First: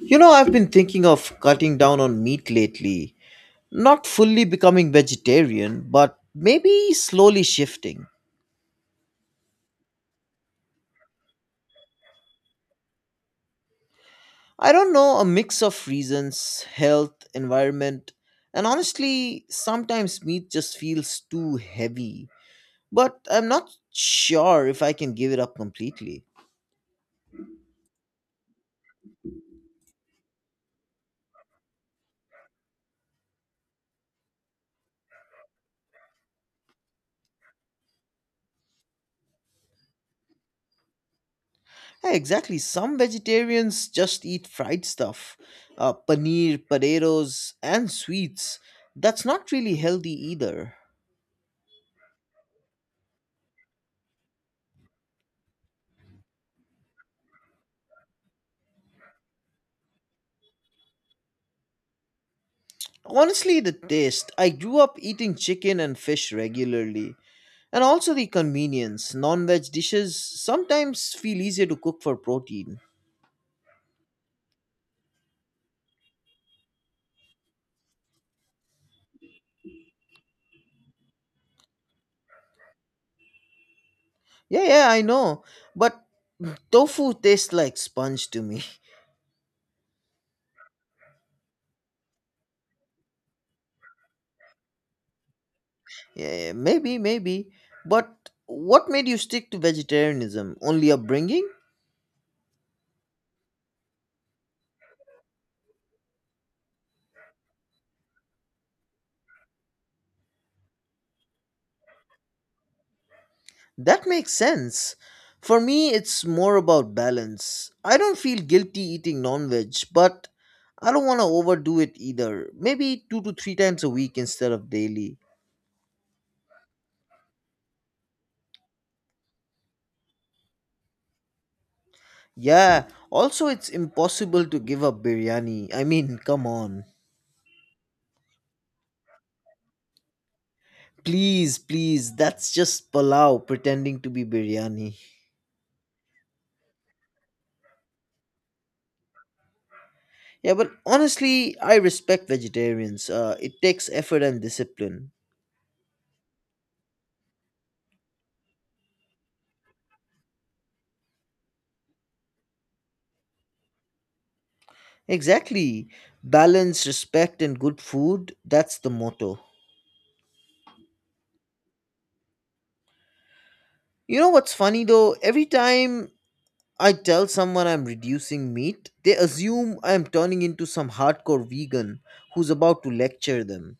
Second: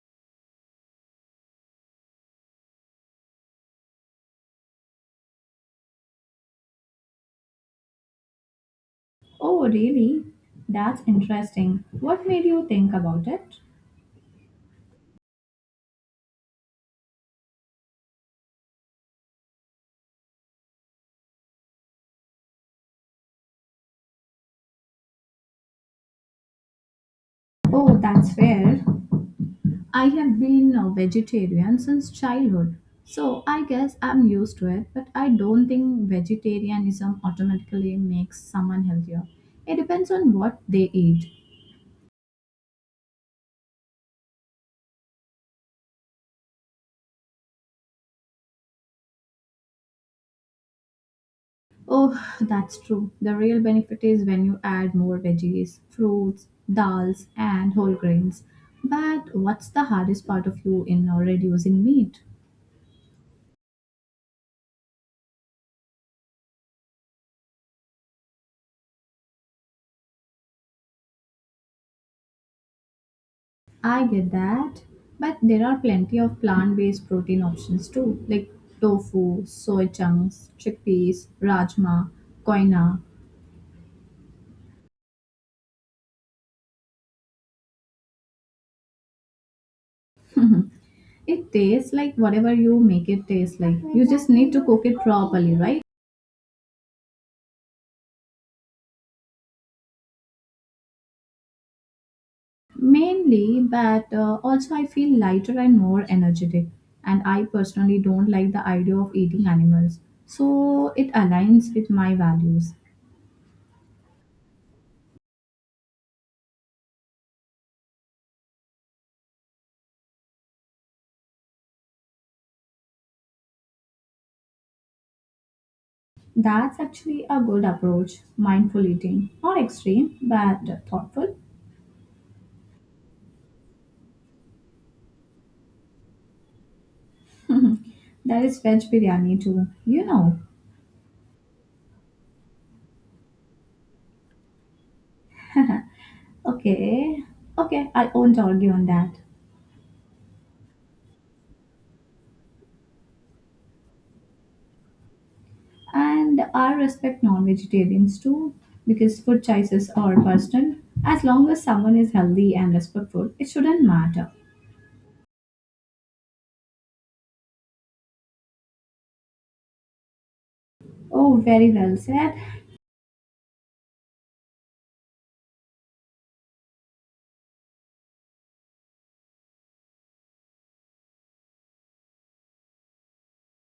You know, I've been thinking of cutting down on meat lately. Not fully becoming vegetarian, but maybe slowly shifting. Oh, really? That's interesting. What made you think about it? I don't know, a mix of reasons health, environment, and honestly, sometimes meat just feels too heavy. But I'm not sure if I can give it up completely. Oh, that's fair. I have been a vegetarian since childhood, so I guess I'm used to it, but I don't think vegetarianism automatically makes someone healthier. It depends on what they eat. Yeah, exactly, some vegetarians just eat fried stuff paneer, potatoes, and sweets. That's not really healthy either. Oh, that's true. The real benefit is when you add more veggies, fruits, dals, and whole grains. But what's the hardest part of you in reducing meat? Honestly, the taste. I grew up eating chicken and fish regularly. And also the convenience. Non veg dishes sometimes feel easier to cook for protein. I get that, but there are plenty of plant-based protein options too, like tofu, soy chunks, chickpeas, rajma, koina. Yeah, yeah, I know. But tofu tastes like sponge to me. It tastes like whatever you make it taste like. You just need to cook it properly, right? Yeah, yeah, maybe. But what made you stick to vegetarianism? Only upbringing? Mainly, but also I feel lighter and more energetic. And I personally don't like the idea of eating animals, so it aligns with my values. That makes sense. For me, it's more about balance. I don't feel guilty eating non veg, but I don't want to overdo it either. Maybe 2 to 3 times a week instead of daily. That's actually a good approach. Mindful eating. Not extreme, but thoughtful. Yeah, also, it's impossible to give up biryani. I mean, come on. There is veg biryani too, you know. Please, please, that's just palau pretending to be biryani. Okay, okay, I won't argue on that. Yeah, but honestly, I respect vegetarians. It takes effort and discipline. And I respect non vegetarians too, because food choices are personal. As long as someone is healthy and respectful, it shouldn't matter. Exactly. Balance, respect, and good food. That's the motto. Oh, very well said. You know what's funny though? Every time I tell someone I'm reducing meat, they assume I'm turning into some hardcore vegan who's about to lecture them.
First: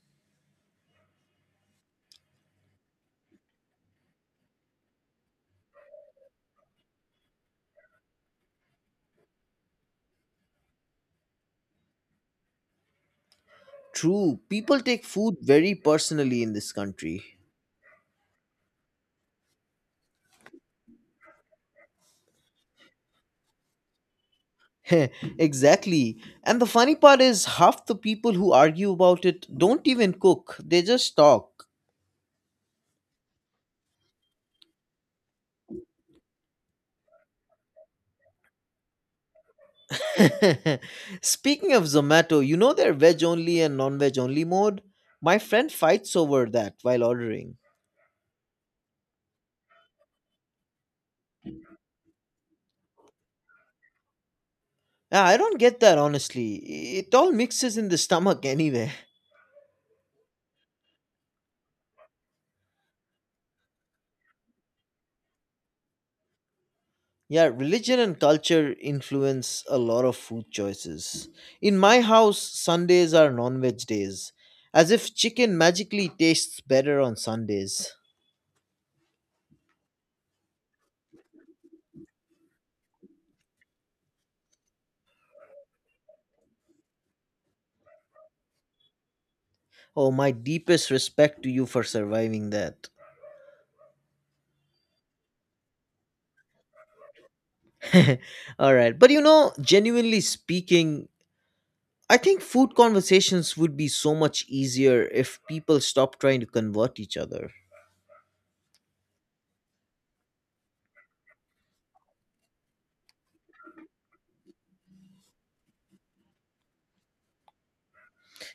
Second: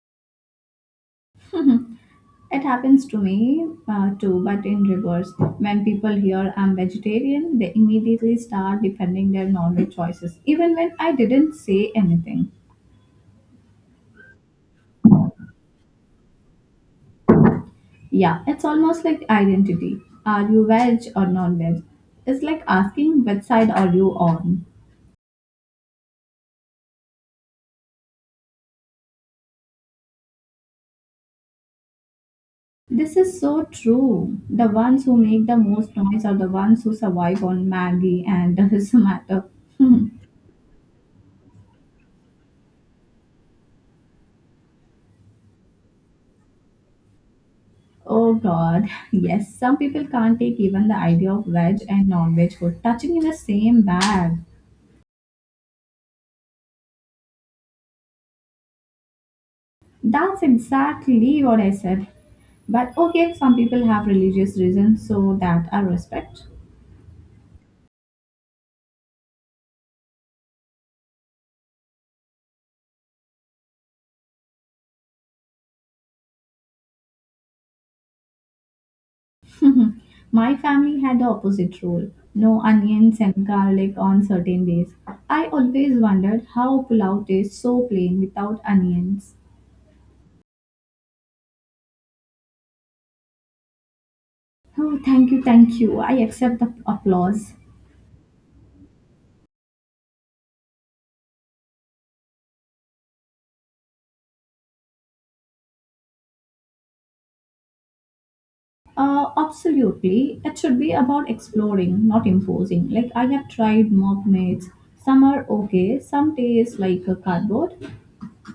It happens to me too, but in reverse. When people hear I'm vegetarian, they immediately start defending their non-veg choices, even when I didn't say anything. True, people take food very personally in this country. Yeah, it's almost like identity. Are you veg or non-veg? It's like asking which side are you on. Heh, exactly. And the funny part is, half the people who argue about it don't even cook, they just talk. This is so true. The ones who make the most noise are the ones who survive on Maggie and the Zomato. Speaking of Zomato, you know their veg only and non veg only mode? My friend fights over that while ordering. Oh god, yes, some people can't take even the idea of veg and non veg food touching in the same bag. Yeah, I don't get that honestly. It all mixes in the stomach anyway. That's exactly what I said. But okay, some people have religious reasons, so that I respect. Yeah, religion and culture influence a lot of food choices. In my house, Sundays are non veg days, as if chicken magically tastes better on Sundays. Mhm. My family had the opposite rule, no onions and garlic on certain days. I always wondered how pulao tastes so plain without onions. Oh, my deepest respect to you for surviving that. Oh, thank you, thank you. I accept the applause. All right. But you know, genuinely speaking, I think food conversations would be so much easier if people stopped trying to convert each other. Absolutely. It should be about exploring, not enforcing. Like I have tried mock meats. Some are okay, some taste like a cardboard.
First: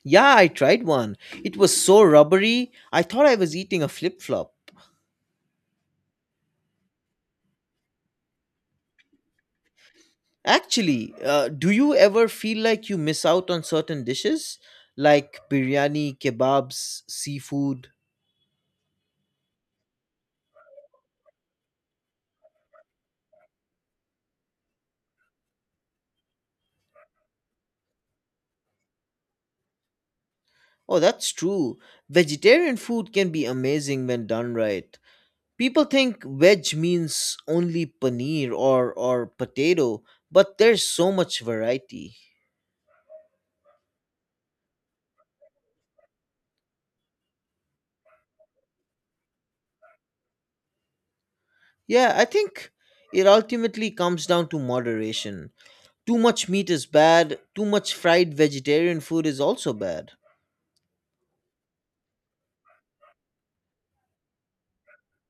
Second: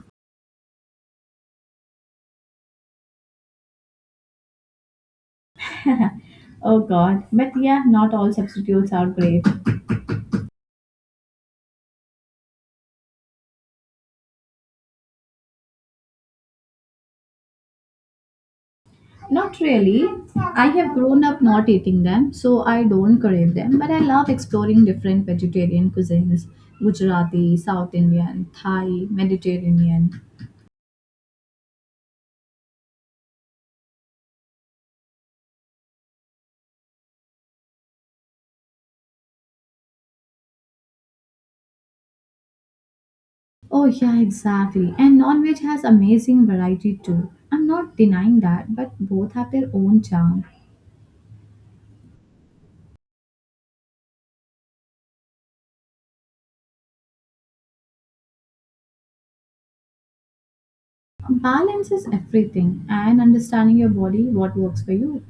Yeah, I tried one. It was so rubbery, I thought I was eating a flip flop. Oh god. But yeah, not all substitutes are great. Actually, do you ever feel like you miss out on certain dishes? Like biryani, kebabs, seafood? Not really. I have grown up not eating them, so I don't crave them. But I love exploring different vegetarian cuisines: Gujarati, South Indian, Thai, Mediterranean. Oh, that's true. Vegetarian food can be amazing when done right. People think veg means only paneer or potato, but there's so much variety. Oh, yeah, exactly. And non veg has amazing variety too. I'm not denying that, but both have their own charm. Yeah, I think it ultimately comes down to moderation. Too much meat is bad, too much fried vegetarian food is also bad. Balance is everything, and understanding your body, what works for you.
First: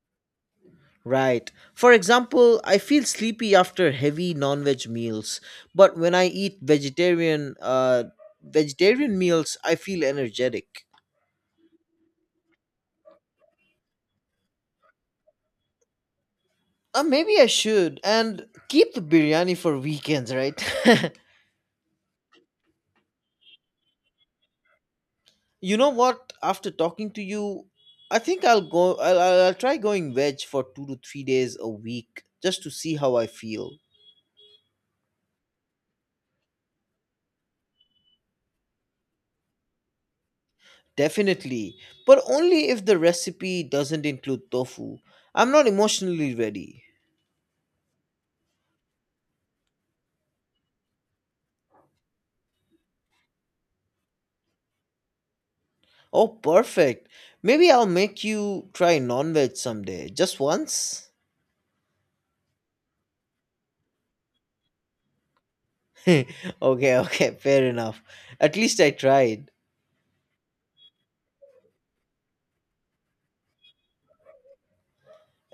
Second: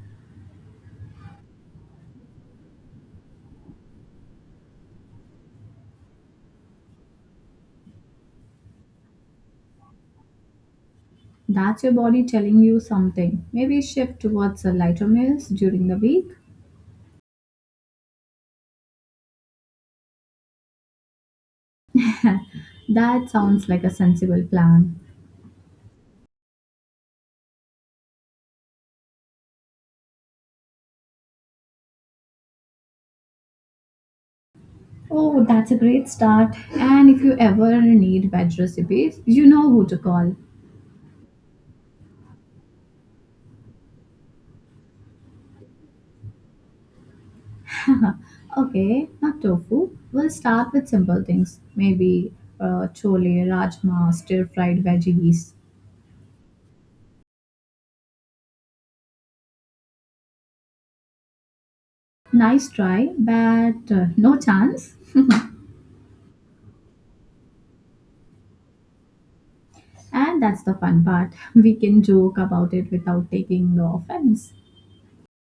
Right. For example, I feel sleepy after heavy non-veg meals, but when I eat vegetarian meals, I feel energetic. That's your body telling you something. Maybe shift towards the lighter meals during the week. Maybe I should and keep the biryani for weekends, right? That sounds like a sensible plan. You know what? After talking to you, I think I'll go. I'll try going veg for 2 to 3 days a week just to see how I feel. Oh, that's a great start. And if you ever need veg recipes, you know who to call. Definitely, but only if the recipe doesn't include tofu. I'm not emotionally ready. Huh. Okay, not tofu. We'll start with simple things. Maybe chole, rajma, stir-fried veggies. Oh, perfect. Maybe I'll make you try non veg someday. Just once? Nice try, but no chance. Okay, okay, fair enough. At least I tried. And that's the fun part. We can joke about it without taking the offense.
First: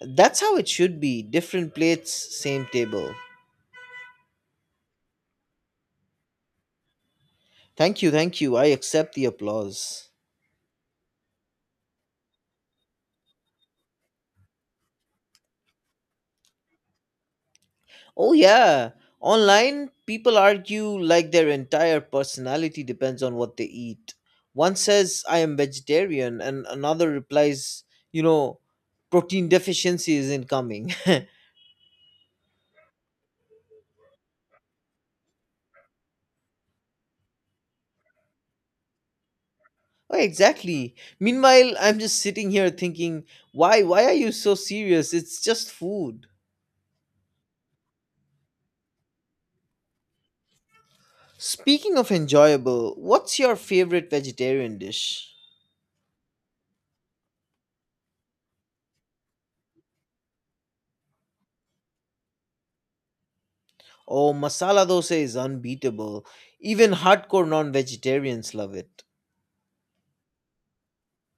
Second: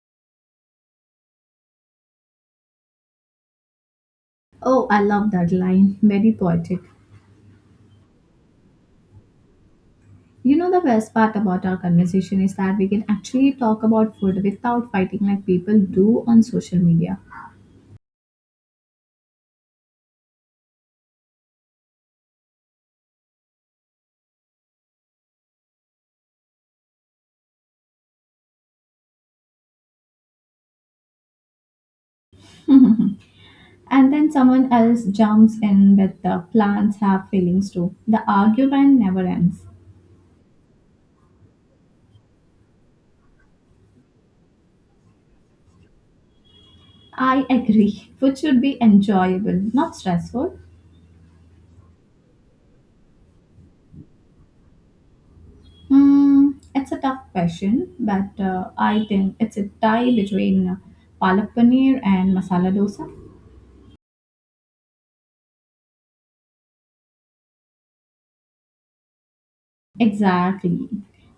That's how it should be. Different plates, same table. Oh, I love that line. Very poetic. Thank you, thank you. I accept the applause. You know, the best part about our conversation is that we can actually talk about food without fighting like people do on social media. Oh, yeah. Online, people argue like their entire personality depends on what they eat. One says, I am vegetarian, and another replies, you know, protein deficiency is incoming. Oh, And then someone else jumps in with the plants have feelings too. The argument never ends. exactly. Meanwhile, I'm just sitting here thinking, why are you so serious? It's just food. I agree. Food should be enjoyable, not stressful. Speaking of enjoyable, what's your favorite vegetarian dish? Hmm, it's a tough question, but I think it's a tie between palak paneer and masala dosa. Oh, masala dosa is unbeatable. Even hardcore non vegetarians love it. Exactly.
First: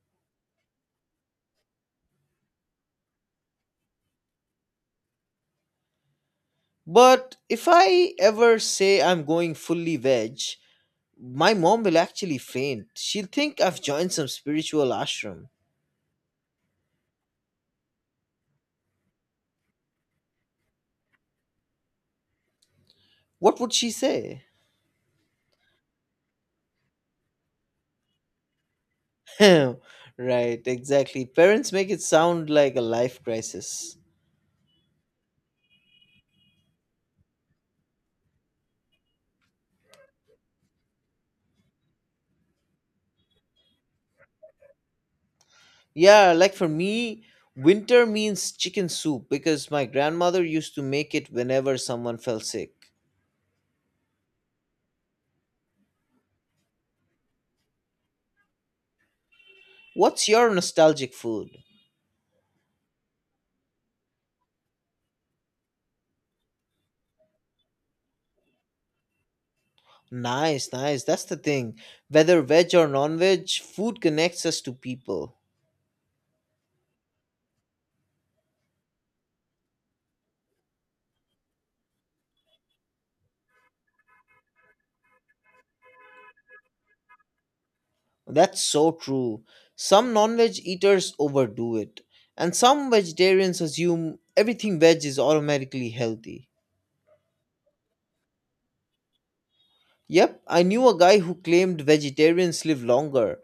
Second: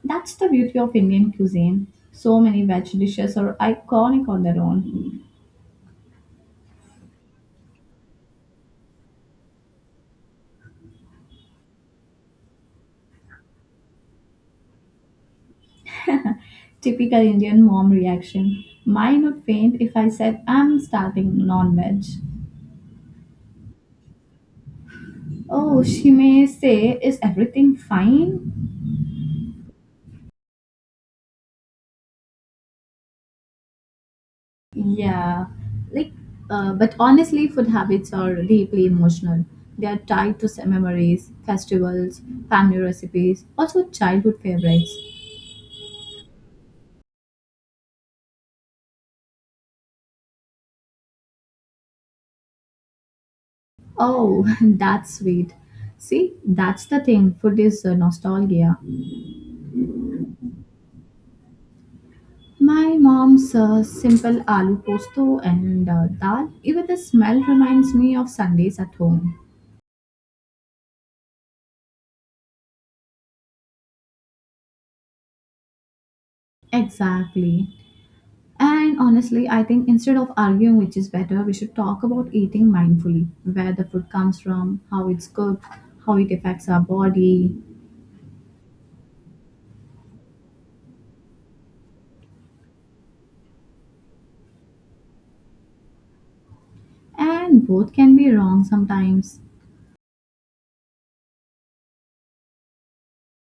That's the beauty of Indian cuisine. So many veg dishes are iconic on their own. But if I ever say I'm going fully veg, my mom will actually faint. She'll think I've joined some spiritual ashram. Typical Indian mom reaction. Mine would faint if I said I'm starting non veg. What would she say? Oh, she may say, is everything fine? Right, exactly. Parents make it sound like a life crisis. Yeah, like, but honestly, food habits are deeply emotional. They are tied to some memories, festivals, family recipes, also childhood favorites. Yeah, like for me, winter means chicken soup because my grandmother used to make it whenever someone fell sick. Oh, that's sweet. See, that's the thing. Food is nostalgia. What's your nostalgic food? My mom's simple aloo posto and dal. Even the smell reminds me of Sundays at home. Nice, nice. That's the thing. Whether veg or non veg, food connects us to people. Exactly. And honestly, I think instead of arguing which is better, we should talk about eating mindfully, where the food comes from, how it's cooked, how it affects our body. That's so true. Some non veg eaters overdo it, and some vegetarians assume everything veg is automatically healthy. And both can be wrong sometimes. Yep, I knew a guy who claimed vegetarians live longer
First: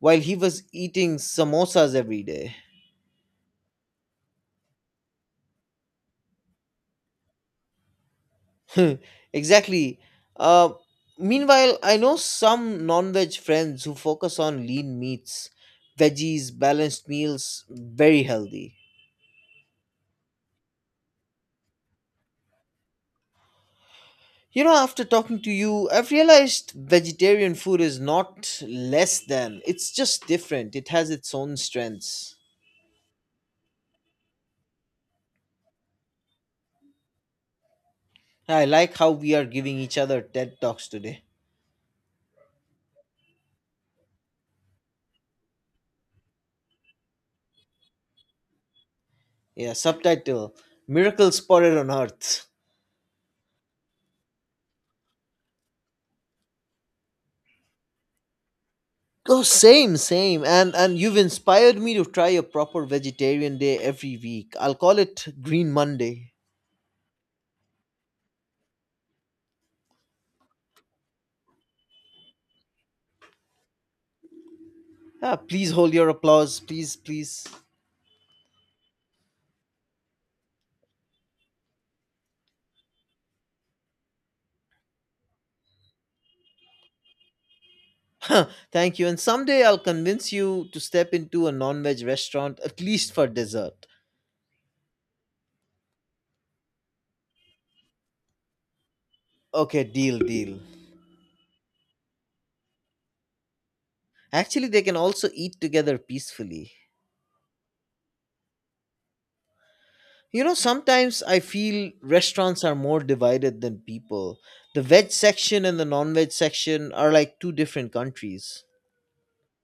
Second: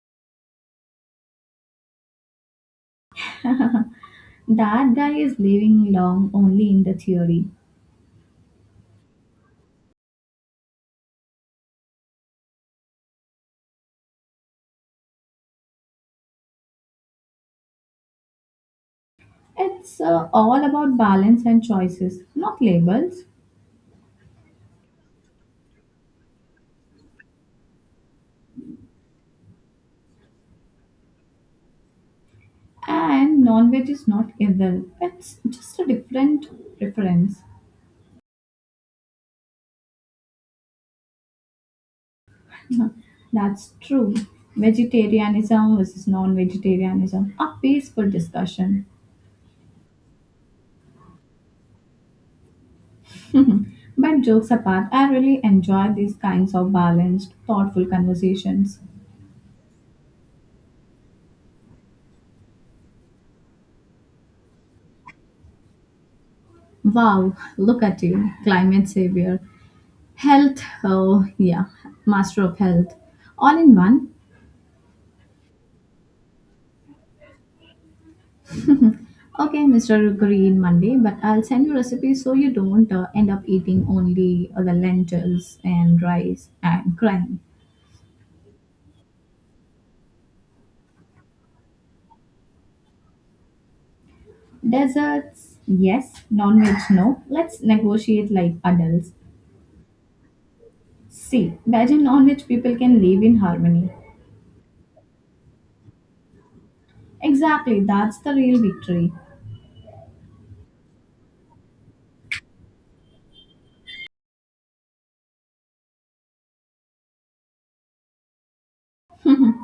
while he was eating samosas every day. That guy is living long only in the theory. Exactly. Uh, Meanwhile, I know some non veg friends who focus on lean meats, veggies, balanced meals, very healthy. It's all about balance and choices, not labels. You know, after talking to you, I've realized vegetarian food is not less than, it's just different. It has its own strengths. And non veg is not evil, it's just a different preference. I like how we are giving each other TED Talks today. That's true. Vegetarianism versus non vegetarianism, a peaceful discussion. Yeah, subtitle Miracles Spotted on Earth. But jokes apart, I really enjoy these kinds of balanced, thoughtful conversations. Oh, same, same. And you've inspired me to try a proper vegetarian day every week. I'll call it Green Monday. Wow, look at you, climate savior. Health, oh yeah, master of health. All in one. Ah, please hold your applause. Please, please. Okay, Mr. Green Monday, but I'll send you recipes so you don't end up eating only the lentils and rice and crying. Thank you. And someday I'll convince you to step into a non veg restaurant, at least for dessert. Deserts, yes. Non veg, no. Let's negotiate like adults. Okay, deal, deal. See, veg and non veg people can live in harmony. Actually, they can also eat together peacefully. Exactly, that's the real victory. You know, sometimes I feel restaurants are more divided than people. The veg section and the non veg section are like two different countries.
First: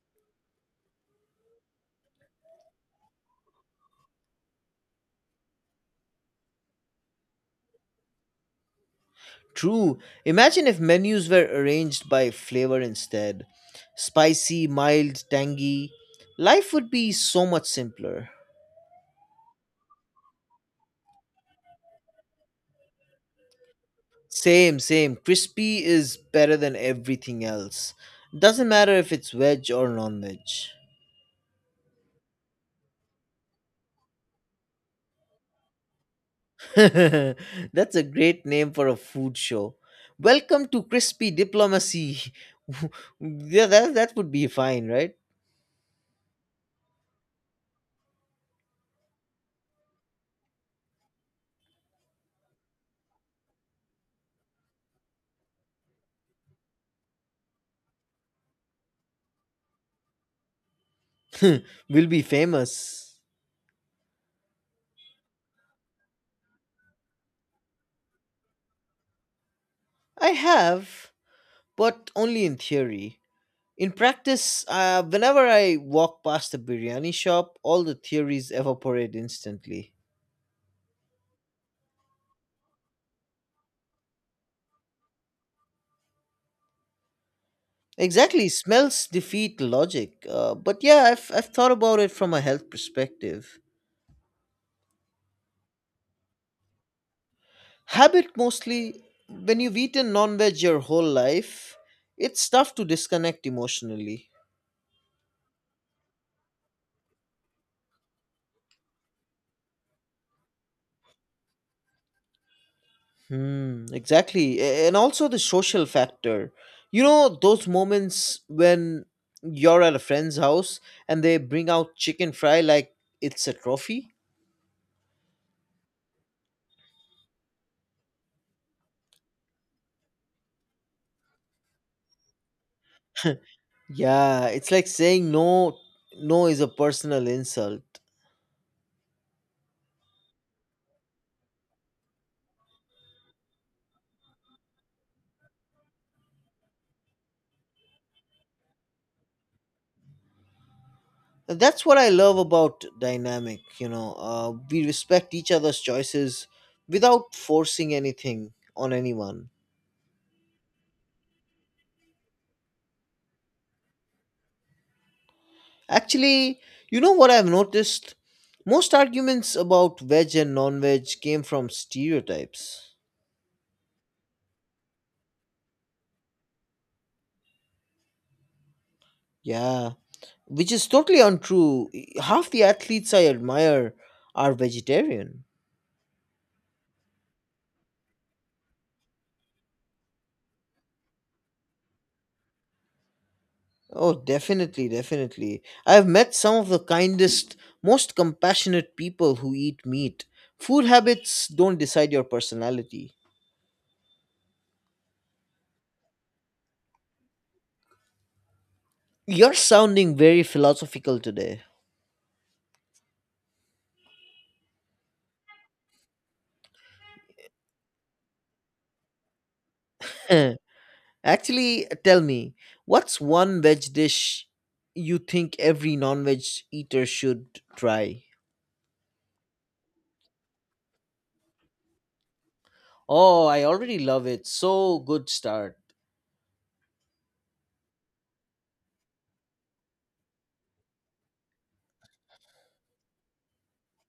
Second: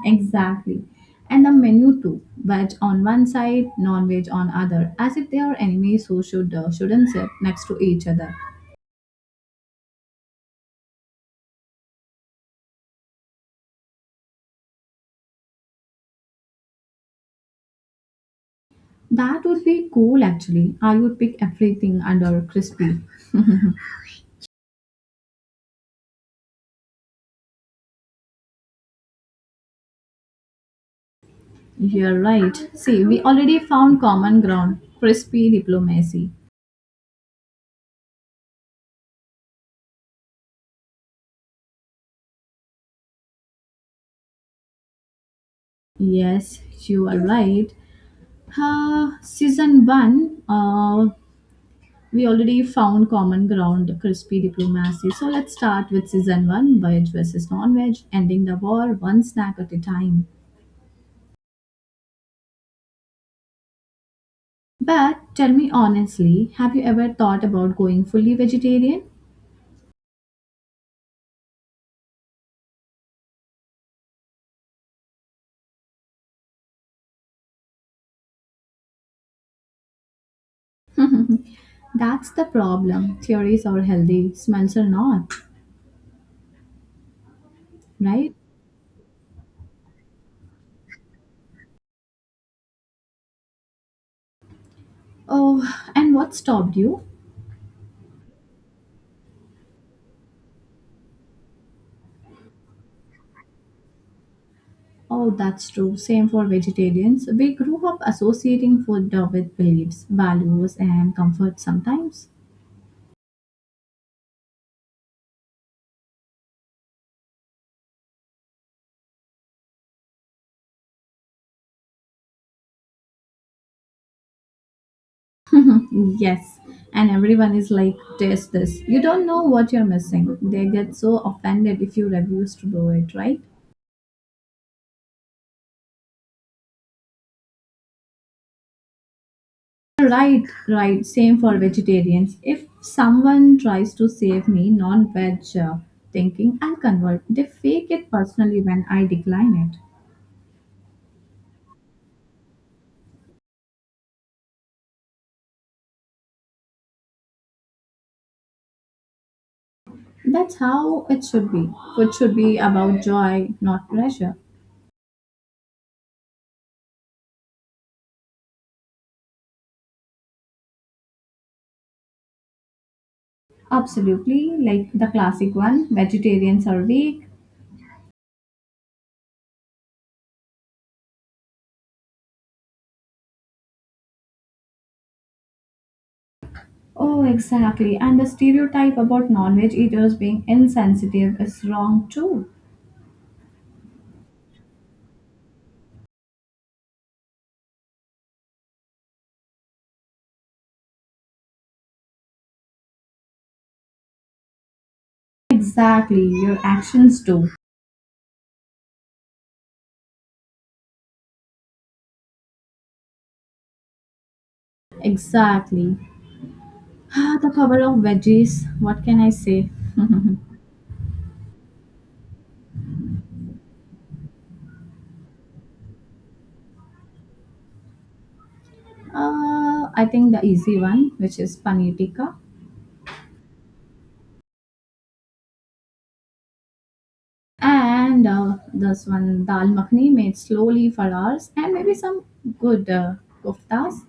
Exactly. And the menu too. Veg on one side, non veg on other. As if they are enemies who shouldn't sit next to each other. True. Imagine if menus were arranged by flavor instead spicy, mild, tangy. Life would be so much simpler. That would be cool actually. I would pick everything under crispy. Same, same. Crispy is better than everything else. Doesn't matter if it's veg or non veg. You're right. See, we already found common ground, crispy diplomacy. That's a great name for a food show. Welcome to Crispy Diplomacy. Yeah, that would be fine, right? Yes, you are right. Uh, season one, uh, we already found common ground, crispy diplomacy. So let's start with season one, veg versus non-veg, ending the war one snack at a time. We'll be famous. But tell me honestly, have you ever thought about going fully vegetarian? I have, but only in theory. In practice, whenever I walk past a biryani shop, all the theories evaporate instantly. That's the problem. Theories are healthy, smells are not, right? Exactly, smells defeat logic. But yeah, I've thought about it from a health perspective. Oh, and what stopped you? Habit mostly, when you've eaten non veg your whole life, it's tough to disconnect emotionally. Oh, that's true. Same for vegetarians. We grew up associating food with beliefs, values, and comfort sometimes. Hmm, exactly. And also the social factor. You know, those moments when you're at a friend's house and they bring out chicken fry like it's a trophy? Yes. And everyone is like, taste this. You don't know what you're missing. They get so offended if you refuse to do it, right? Yeah, it's like saying no, no is a personal insult. Right, right. Same for vegetarians. If someone tries to save me non veg thinking, I'll convert. They fake it personally when I decline it. That's what I love about dynamic, we respect each other's choices without forcing anything on anyone. That's how it should be. Food should be about joy, not pressure. Actually, you know what I've noticed, most arguments about veg and non-veg came from stereotypes. Absolutely. Like the classic one, vegetarians are weak. Yeah, which is totally untrue. Half the athletes I admire are vegetarian. Oh, exactly. And the stereotype about non veg eaters being insensitive is wrong too. Oh, definitely, definitely. I have met some of the kindest, most compassionate people who eat meat. Food habits don't decide your personality. Exactly. Your actions do. You're sounding very philosophical today. Exactly. Ah, the power of veggies. What can I say? uh, Actually, tell me, what's one veg dish you think every non veg eater should try? I think the easy one, which is paneer tikka, Oh, I already love it. So good start. and this one dal makhni made slowly for hours, and maybe some good koftas.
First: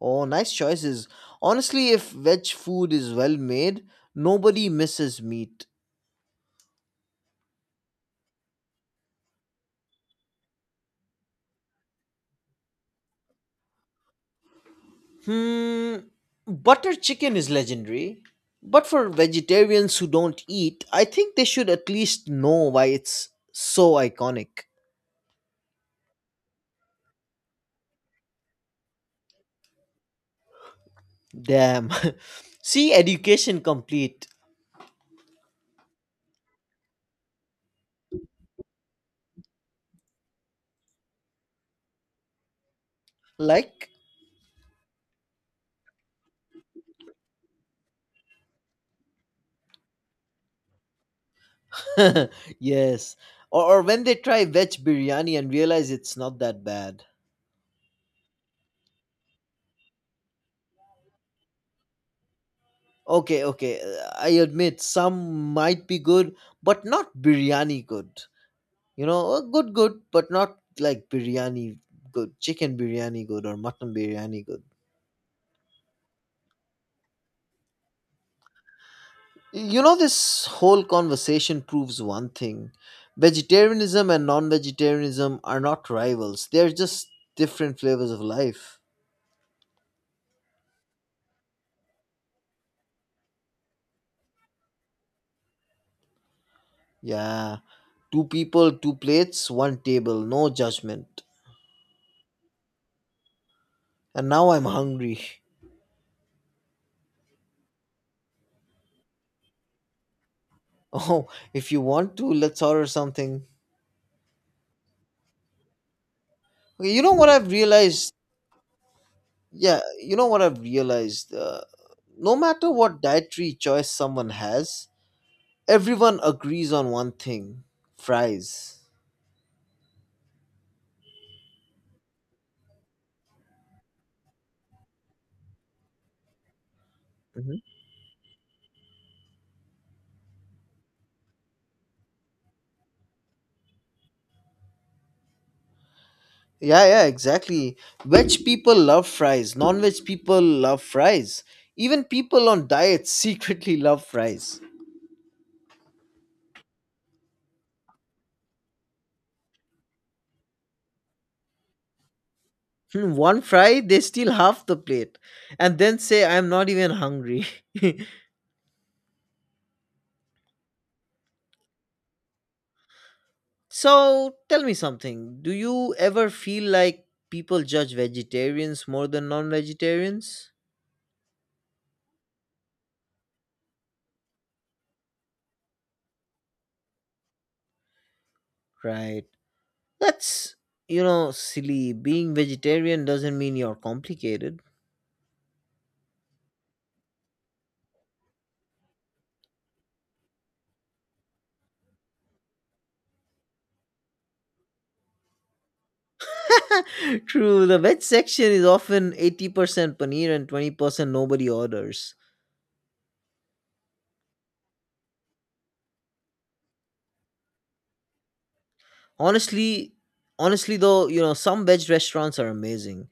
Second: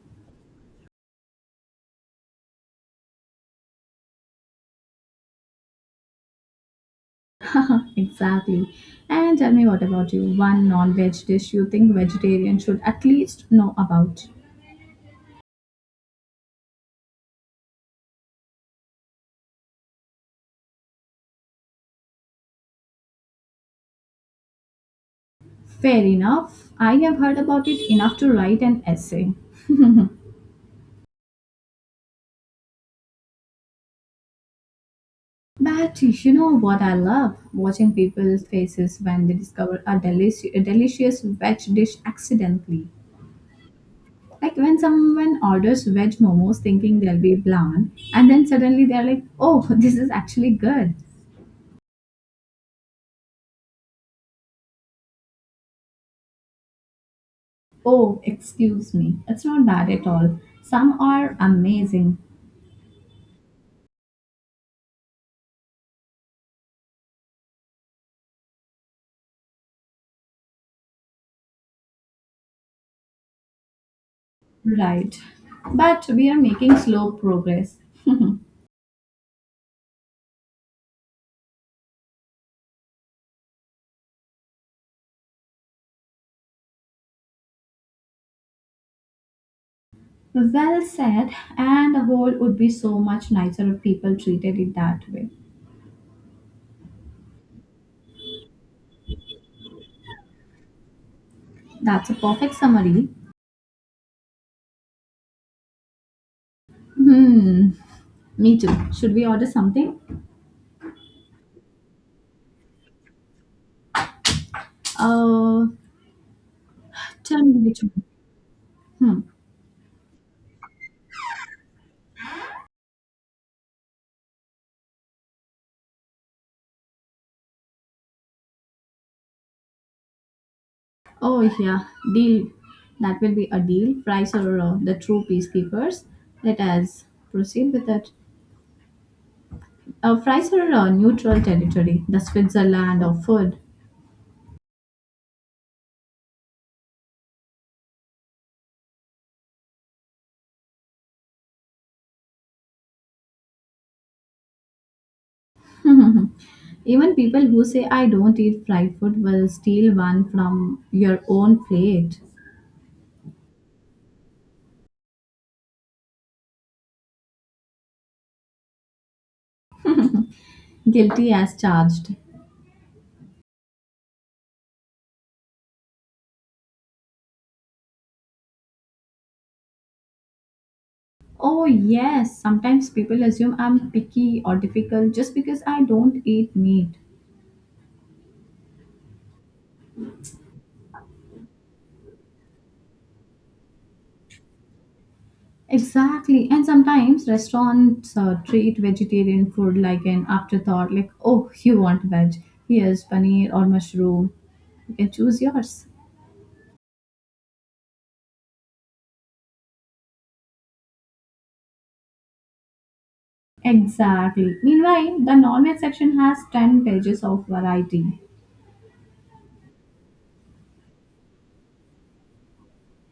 Oh, nice choices. Honestly, if veg food is well made, nobody misses meat. Exactly. And tell me what about you? One non-veg dish you think vegetarians should at least know about? Hmm, butter chicken is legendary. But for vegetarians who don't eat, I think they should at least know why it's so iconic. Fair enough. I have heard about it enough to write an essay. Damn. See, education complete. But you know what I love? Watching people's faces when they discover a delicious veg dish accidentally. Like? Like when someone orders veg momos thinking they'll be bland, and then suddenly they're like, oh, this is actually good. Yes. Or when they try veg biryani and realize it's not that bad. Oh, excuse me. It's not bad at all. Some are amazing. Okay, okay. I admit some might be good, but not biryani good. You know, good, good, but not like biryani good, chicken biryani good, or mutton biryani good. Right. But we are making slow progress. You know, this whole conversation proves one thing vegetarianism and non vegetarianism are not rivals, they're just different flavors of life. Well said. And the world would be so much nicer if people treated it that way. Yeah, two people, two plates, one table, no judgment. That's a perfect summary. And now I'm hungry. Hmm. Me too. Should we order something? Oh, if you want to, let's order something. Uh, Okay, You know what Tell I've me which one. realized Hmm. Yeah, you know what I've realized? No matter what dietary choice someone has, everyone agrees on one thing fries. Oh yeah, deal. That will be a deal. Price or the true peacekeepers. Let us proceed Hmm. with it. Fries are a neutral territory, the Switzerland of food. Yeah, yeah, exactly. Veg people love fries, non veg people love fries. Even people on diets secretly love fries. Even people who say I don't eat fried food will steal one from your own plate. Hmm, one fry, they steal half the plate and then say, I'm not even hungry. Guilty as charged. So tell me something. Do you ever feel like people judge vegetarians more than non vegetarians? Oh, yes, sometimes people assume I'm picky or difficult just because I don't eat meat. Right. That's silly. Being vegetarian doesn't mean you're complicated. Exactly, and sometimes restaurants treat vegetarian food like an afterthought, like, oh, you want veg, here's paneer or mushroom. You can choose yours. True, the veg section is often 80% paneer and 20% nobody orders. Exactly. Meanwhile, the non-veg section has 10 pages of variety. Honestly, honestly though, some veg restaurants are amazing.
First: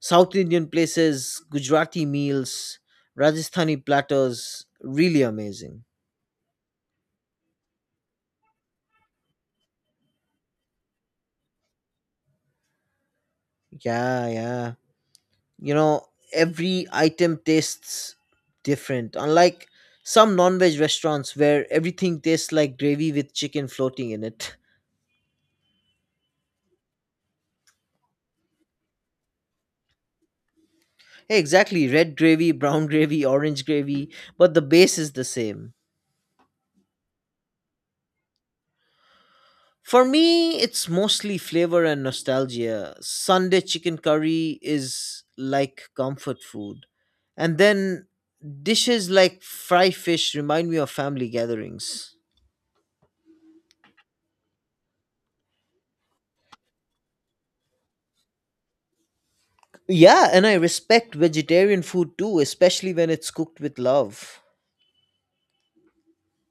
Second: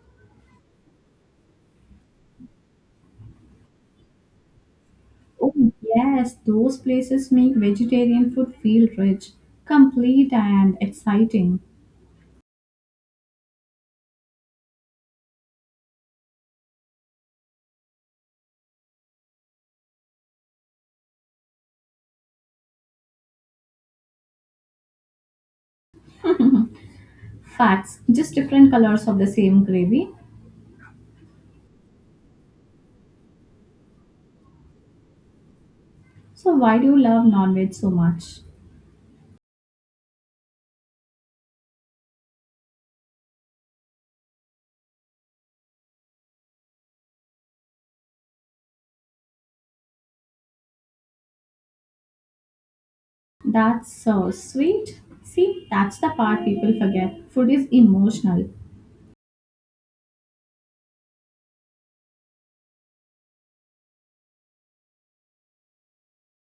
South Indian places, Gujarati meals, Rajasthani platters, really Oh, amazing. yes, those places make vegetarian food feel rich, complete, and exciting. Yeah, yeah. you know every item tastes different, unlike some non-veg restaurants where everything tastes like gravy with chicken floating in it. Facts, just different colors of the same gravy. Hey, exactly, red gravy, brown gravy, orange gravy, but the base is the same. So, why do you love non-veg so much? For me, it's mostly flavor and nostalgia. Sunday chicken curry is like comfort food, and then dishes like fry fish remind me of family gatherings. That's so sweet. See, that's the part people forget. Food is emotional. Yeah, and I respect vegetarian food too, especially when it's cooked with love.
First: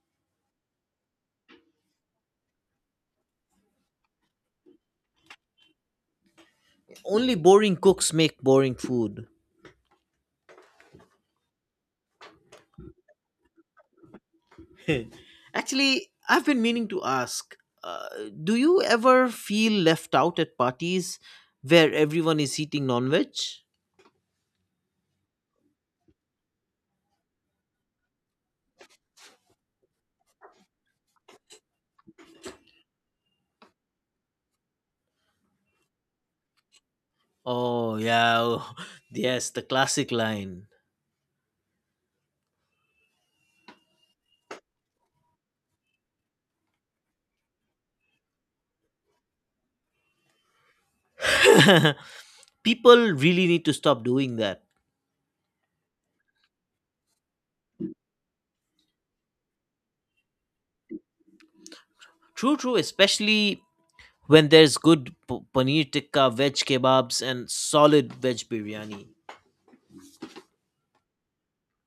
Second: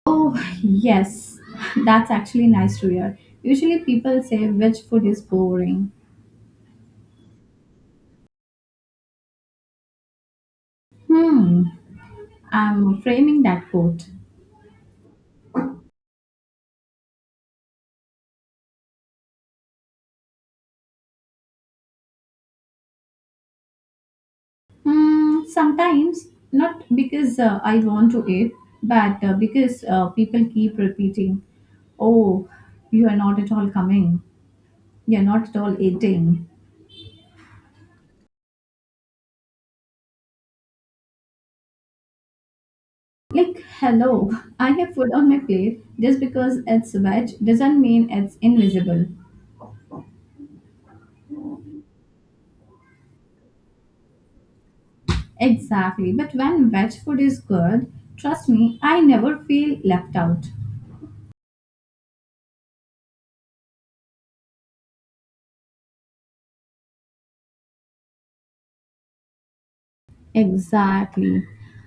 Oh, yes, that's actually nice to hear. Usually, people say veg food is boring. Only boring cooks make boring food. Hmm. I'm framing that quote. Actually, I've been meaning to ask, uh, do you ever feel left out at parties where everyone is eating non veg? Hmm, sometimes, not because I want to it, but because people keep repeating, oh, you are not at all coming. You're not at all eating. Oh, yeah. Oh, yes, the classic line. Like, hello, I have food on my plate. Just because it's veg doesn't mean it's invisible. People really need to stop doing that. Exactly. But when veg food is good, trust me, I never feel left out. True, true, especially when there's good paneer tikka, veg kebabs, and solid veg biryani. Exactly.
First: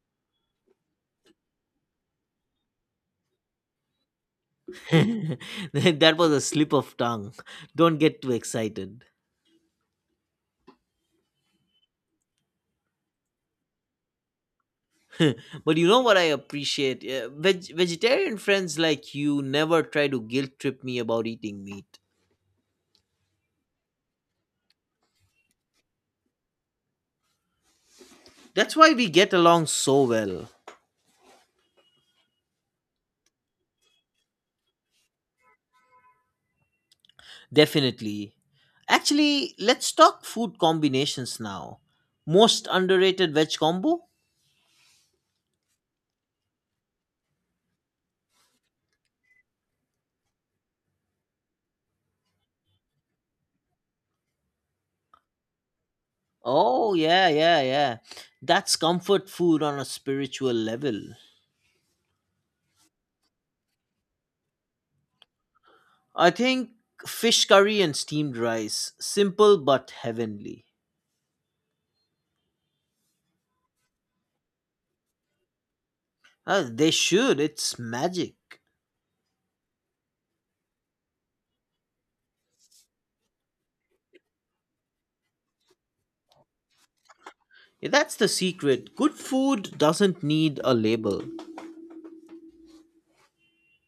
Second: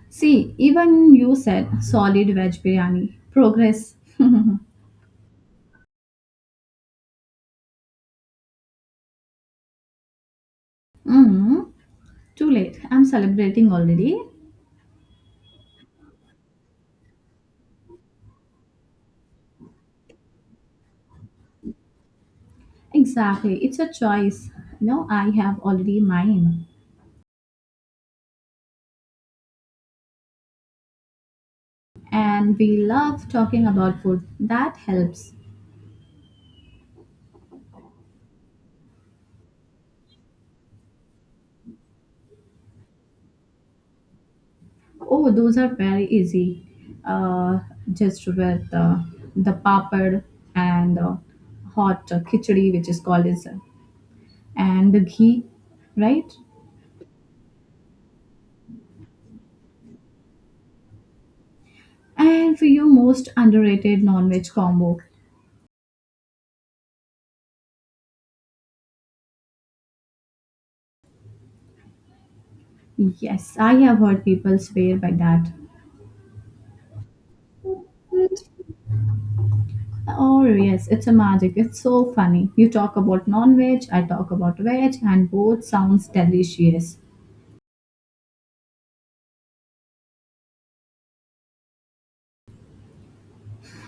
See, even you said solid veg biryani. Progress. That was a slip of tongue. Don't get too excited. Mm, too late. I'm celebrating already. But you know what I appreciate? Vegetarian friends like you never try to guilt trip me about eating meat. Exactly. It's a choice. No, I have already mine. That's why we get along so well. And we love talking about food. That helps. Definitely. Actually, let's talk food combinations now. Most underrated veg combo? Oh, those are very easy. Uh, just with the papad and hot khichdi, which is called is, and the ghee, right? Oh, yeah, yeah, yeah. That's comfort food on a spiritual level. And for your most underrated non-veg combo, I think fish curry and steamed rice. Simple but heavenly. yes, I have heard people swear by that. They should. It's And, magic. oh yes, it's a magic. It's so funny. You talk about non-veg, I talk about veg, and both sounds delicious. Yeah, that's the secret. Good food doesn't need a label.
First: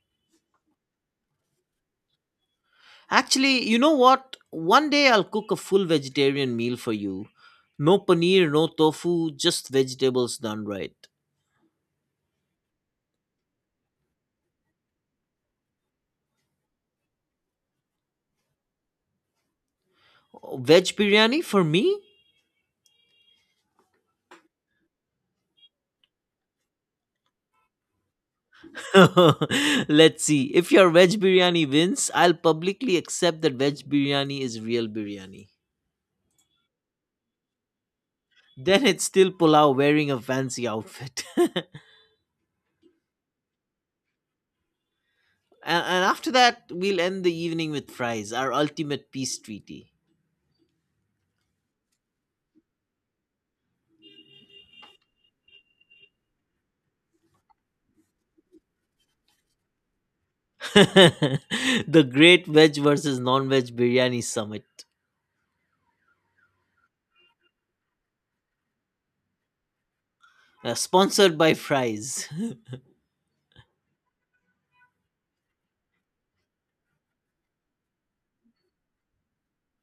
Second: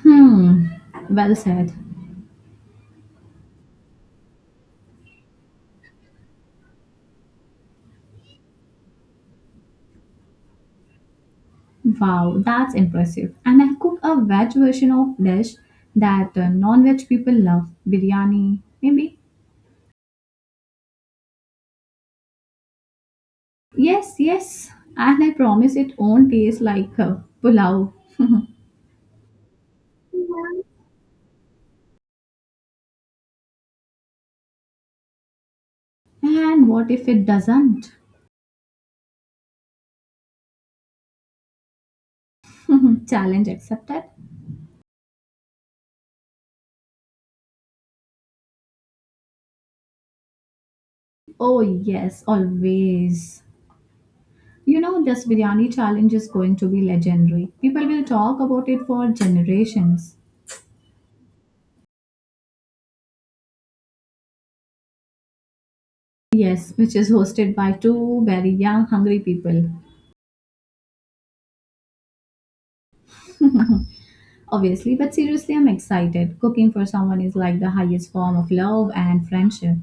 Hmm. Well said. Actually, you know what? One day I'll cook a full vegetarian meal for you. No paneer, no tofu, just vegetables done right. Wow, that's impressive. And I cook a veg version of dish that non-veg people love, biryani, maybe. Veg biryani for me? Yes, yes. And I promise it won't taste like pulao. Let's see. If your veg biryani wins, I'll publicly accept that veg biryani is real biryani. And what if it doesn't? Then it's still pulao wearing a fancy outfit. Challenge accepted? And after that, we'll end the evening with fries, our ultimate peace treaty. Oh, yes, always. You know, this biryani challenge is going to be legendary. People will talk about it for generations. The Great Veg versus Non Veg Biryani Summit, Yes, which is hosted by two very young, hungry people. Sponsored by Fries. Obviously, but seriously, I'm excited. Cooking for someone is like the highest form of love and friendship.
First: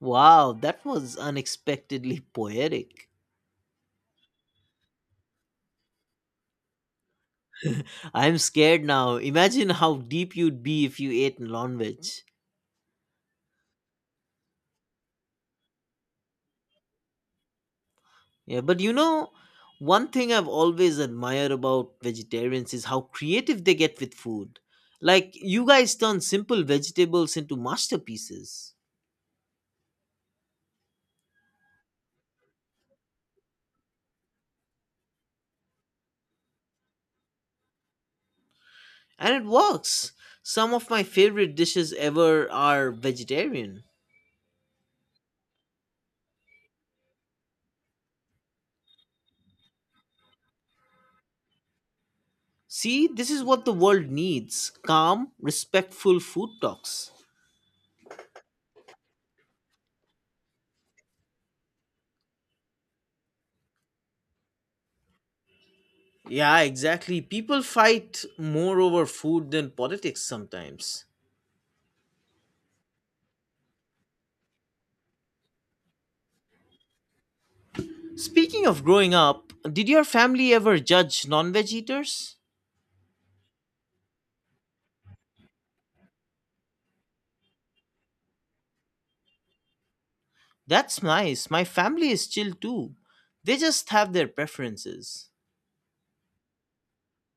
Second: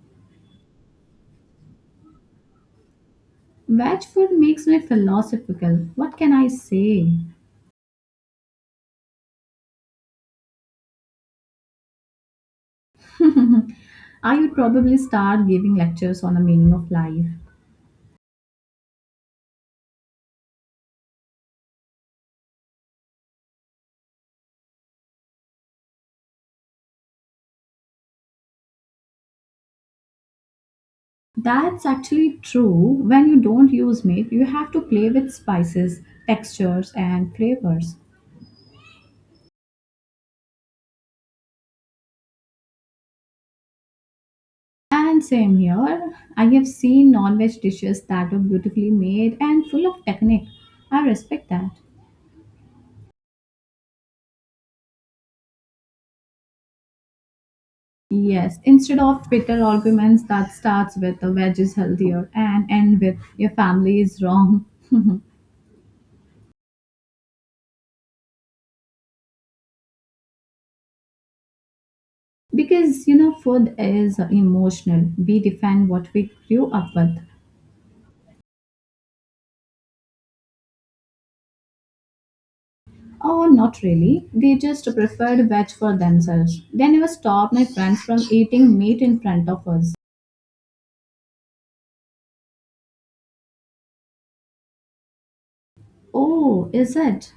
Wow, that was unexpectedly poetic. Veg food makes me philosophical. What can I say? I'm scared now. Imagine how deep you'd be if you ate non veg. I would probably start giving lectures on the meaning of life. Yeah, but one thing I've always admired about vegetarians is how creative they get with food. Like, you guys turn simple vegetables into masterpieces. That's actually true. When you don't use meat, you have to play with spices, textures, and flavors. And it works. Some of my favorite dishes ever are vegetarian. And same here, I have seen non veg dishes that are beautifully made and full of technique. I respect that. See, this is what the world needs, calm, respectful food talks. Yes, instead of bitter arguments that starts with the veg is healthier and end with your family is wrong. Yeah, exactly. People fight more over food than politics sometimes. Because you know, food is emotional. We defend what we grew up with. Speaking of growing up, did your family ever judge non veg eaters? Oh, not really. They just preferred veg for themselves. They never stopped my friends from eating meat in front of us. That's nice. My family is chill too. They just have their preferences. Oh, is it?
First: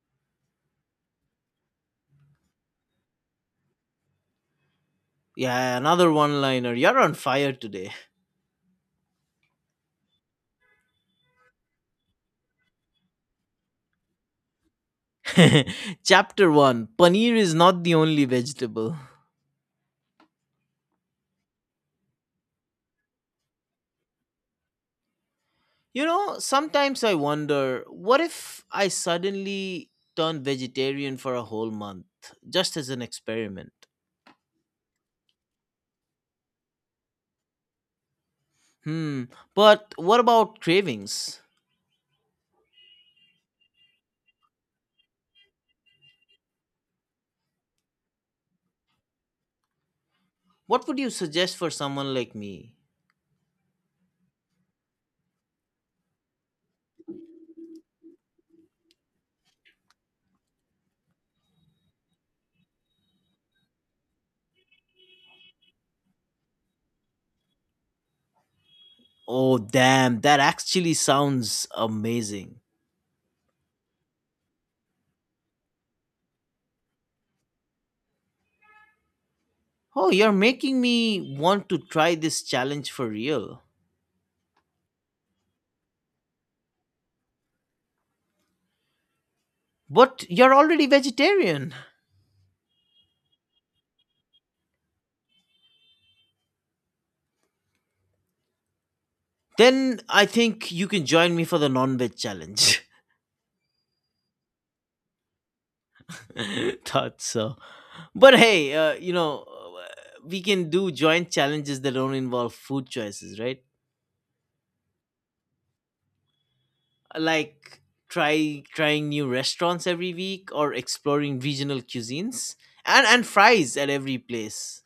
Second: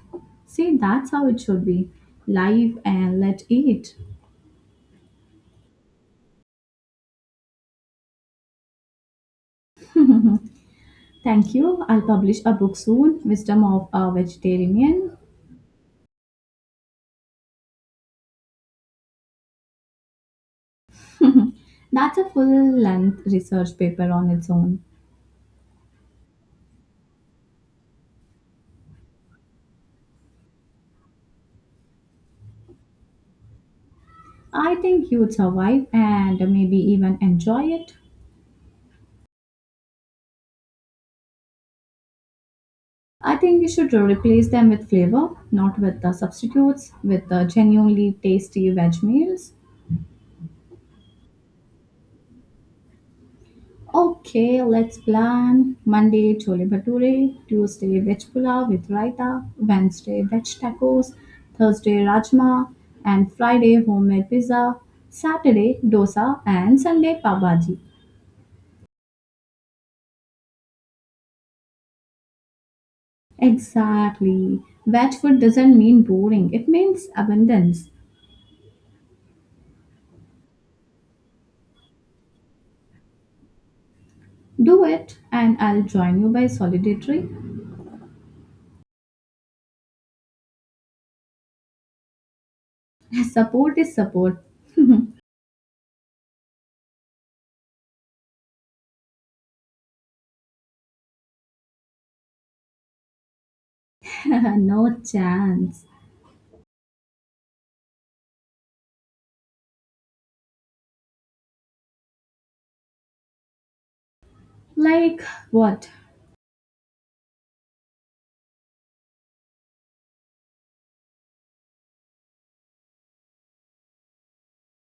See, that's how it should be. Live and let eat. Yeah, another one liner. You're on fire today. Thank you. I'll publish a book soon, Wisdom of a Vegetarian. Chapter 1, paneer is not the only vegetable. That's a full length research paper on its own. You know, sometimes I wonder what if I suddenly turn vegetarian for a whole month, just as an experiment? I think you'd survive and maybe even enjoy it. Hmm, but what about cravings? I think you should replace them with flavor, not with the substitutes, with the genuinely tasty veg meals. What would you suggest for someone like me? Okay, let's plan Monday chole bhature, Tuesday veg pulao with raita, Wednesday veg tacos, Thursday rajma, and Friday homemade pizza, Saturday dosa, and Sunday pav bhaji. Oh, damn, that actually sounds amazing. Exactly. Veg food doesn't mean boring, it means abundance. Oh, you're making me want to try this challenge for real. Do it, and I'll join you by solidarity. But you're already vegetarian. Support is support. Then I think you can join me for the non veg challenge. No chance. Thought so. But hey, we can do joint challenges that don't involve food choices, right? Like what? Like trying new restaurants every week or exploring regional cuisines and fries at every place.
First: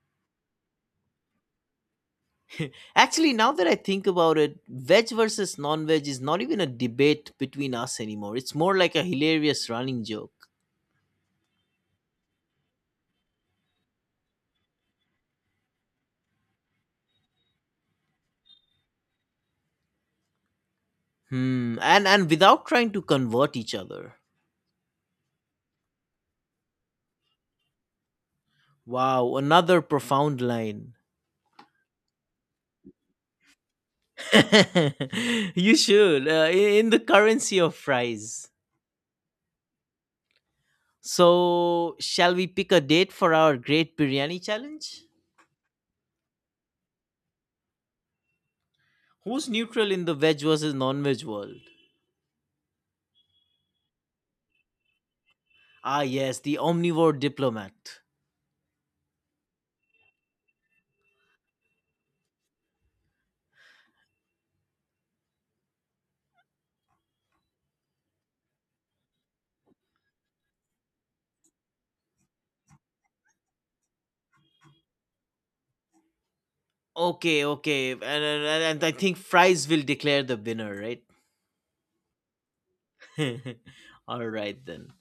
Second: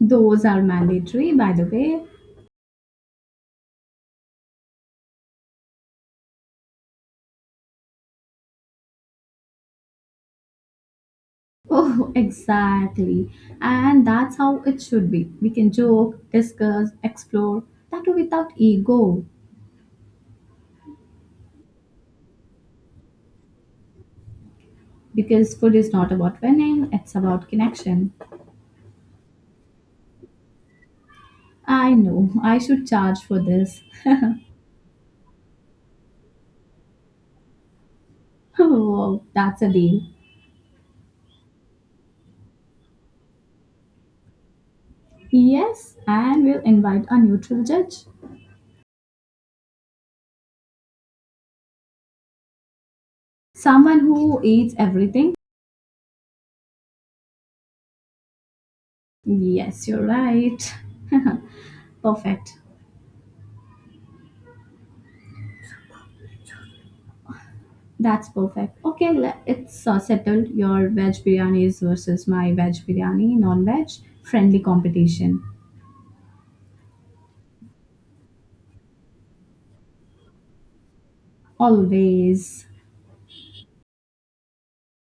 Those are mandatory, by the way. Actually, now that I think about it, veg versus non-veg is not even a debate between us anymore. It's more like a hilarious running joke. Oh, exactly. And that's how it should be. We can joke, discuss, explore, that too without ego. Hmm. And without trying to convert each other. Because food is not about winning, it's about connection. Wow, another profound line. I know, I should charge for this. You should, in the currency of fries. Oh, that's a deal. So, shall we pick a date for our great biryani challenge? Yes, and we'll invite a neutral judge. Who's neutral in the veg versus non-veg world? Someone who eats everything. Ah, yes, the omnivore diplomat. Yes, you're right. Perfect. That's perfect. Okay, it's settled. Your veg biryani is versus my veg biryani, non veg, friendly competition. Okay, okay, and I think fries will declare the winner, right? Always. All right then.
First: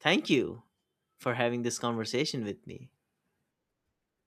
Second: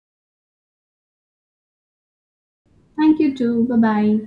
Thank you for having this conversation with me. Thank you too. Bye bye.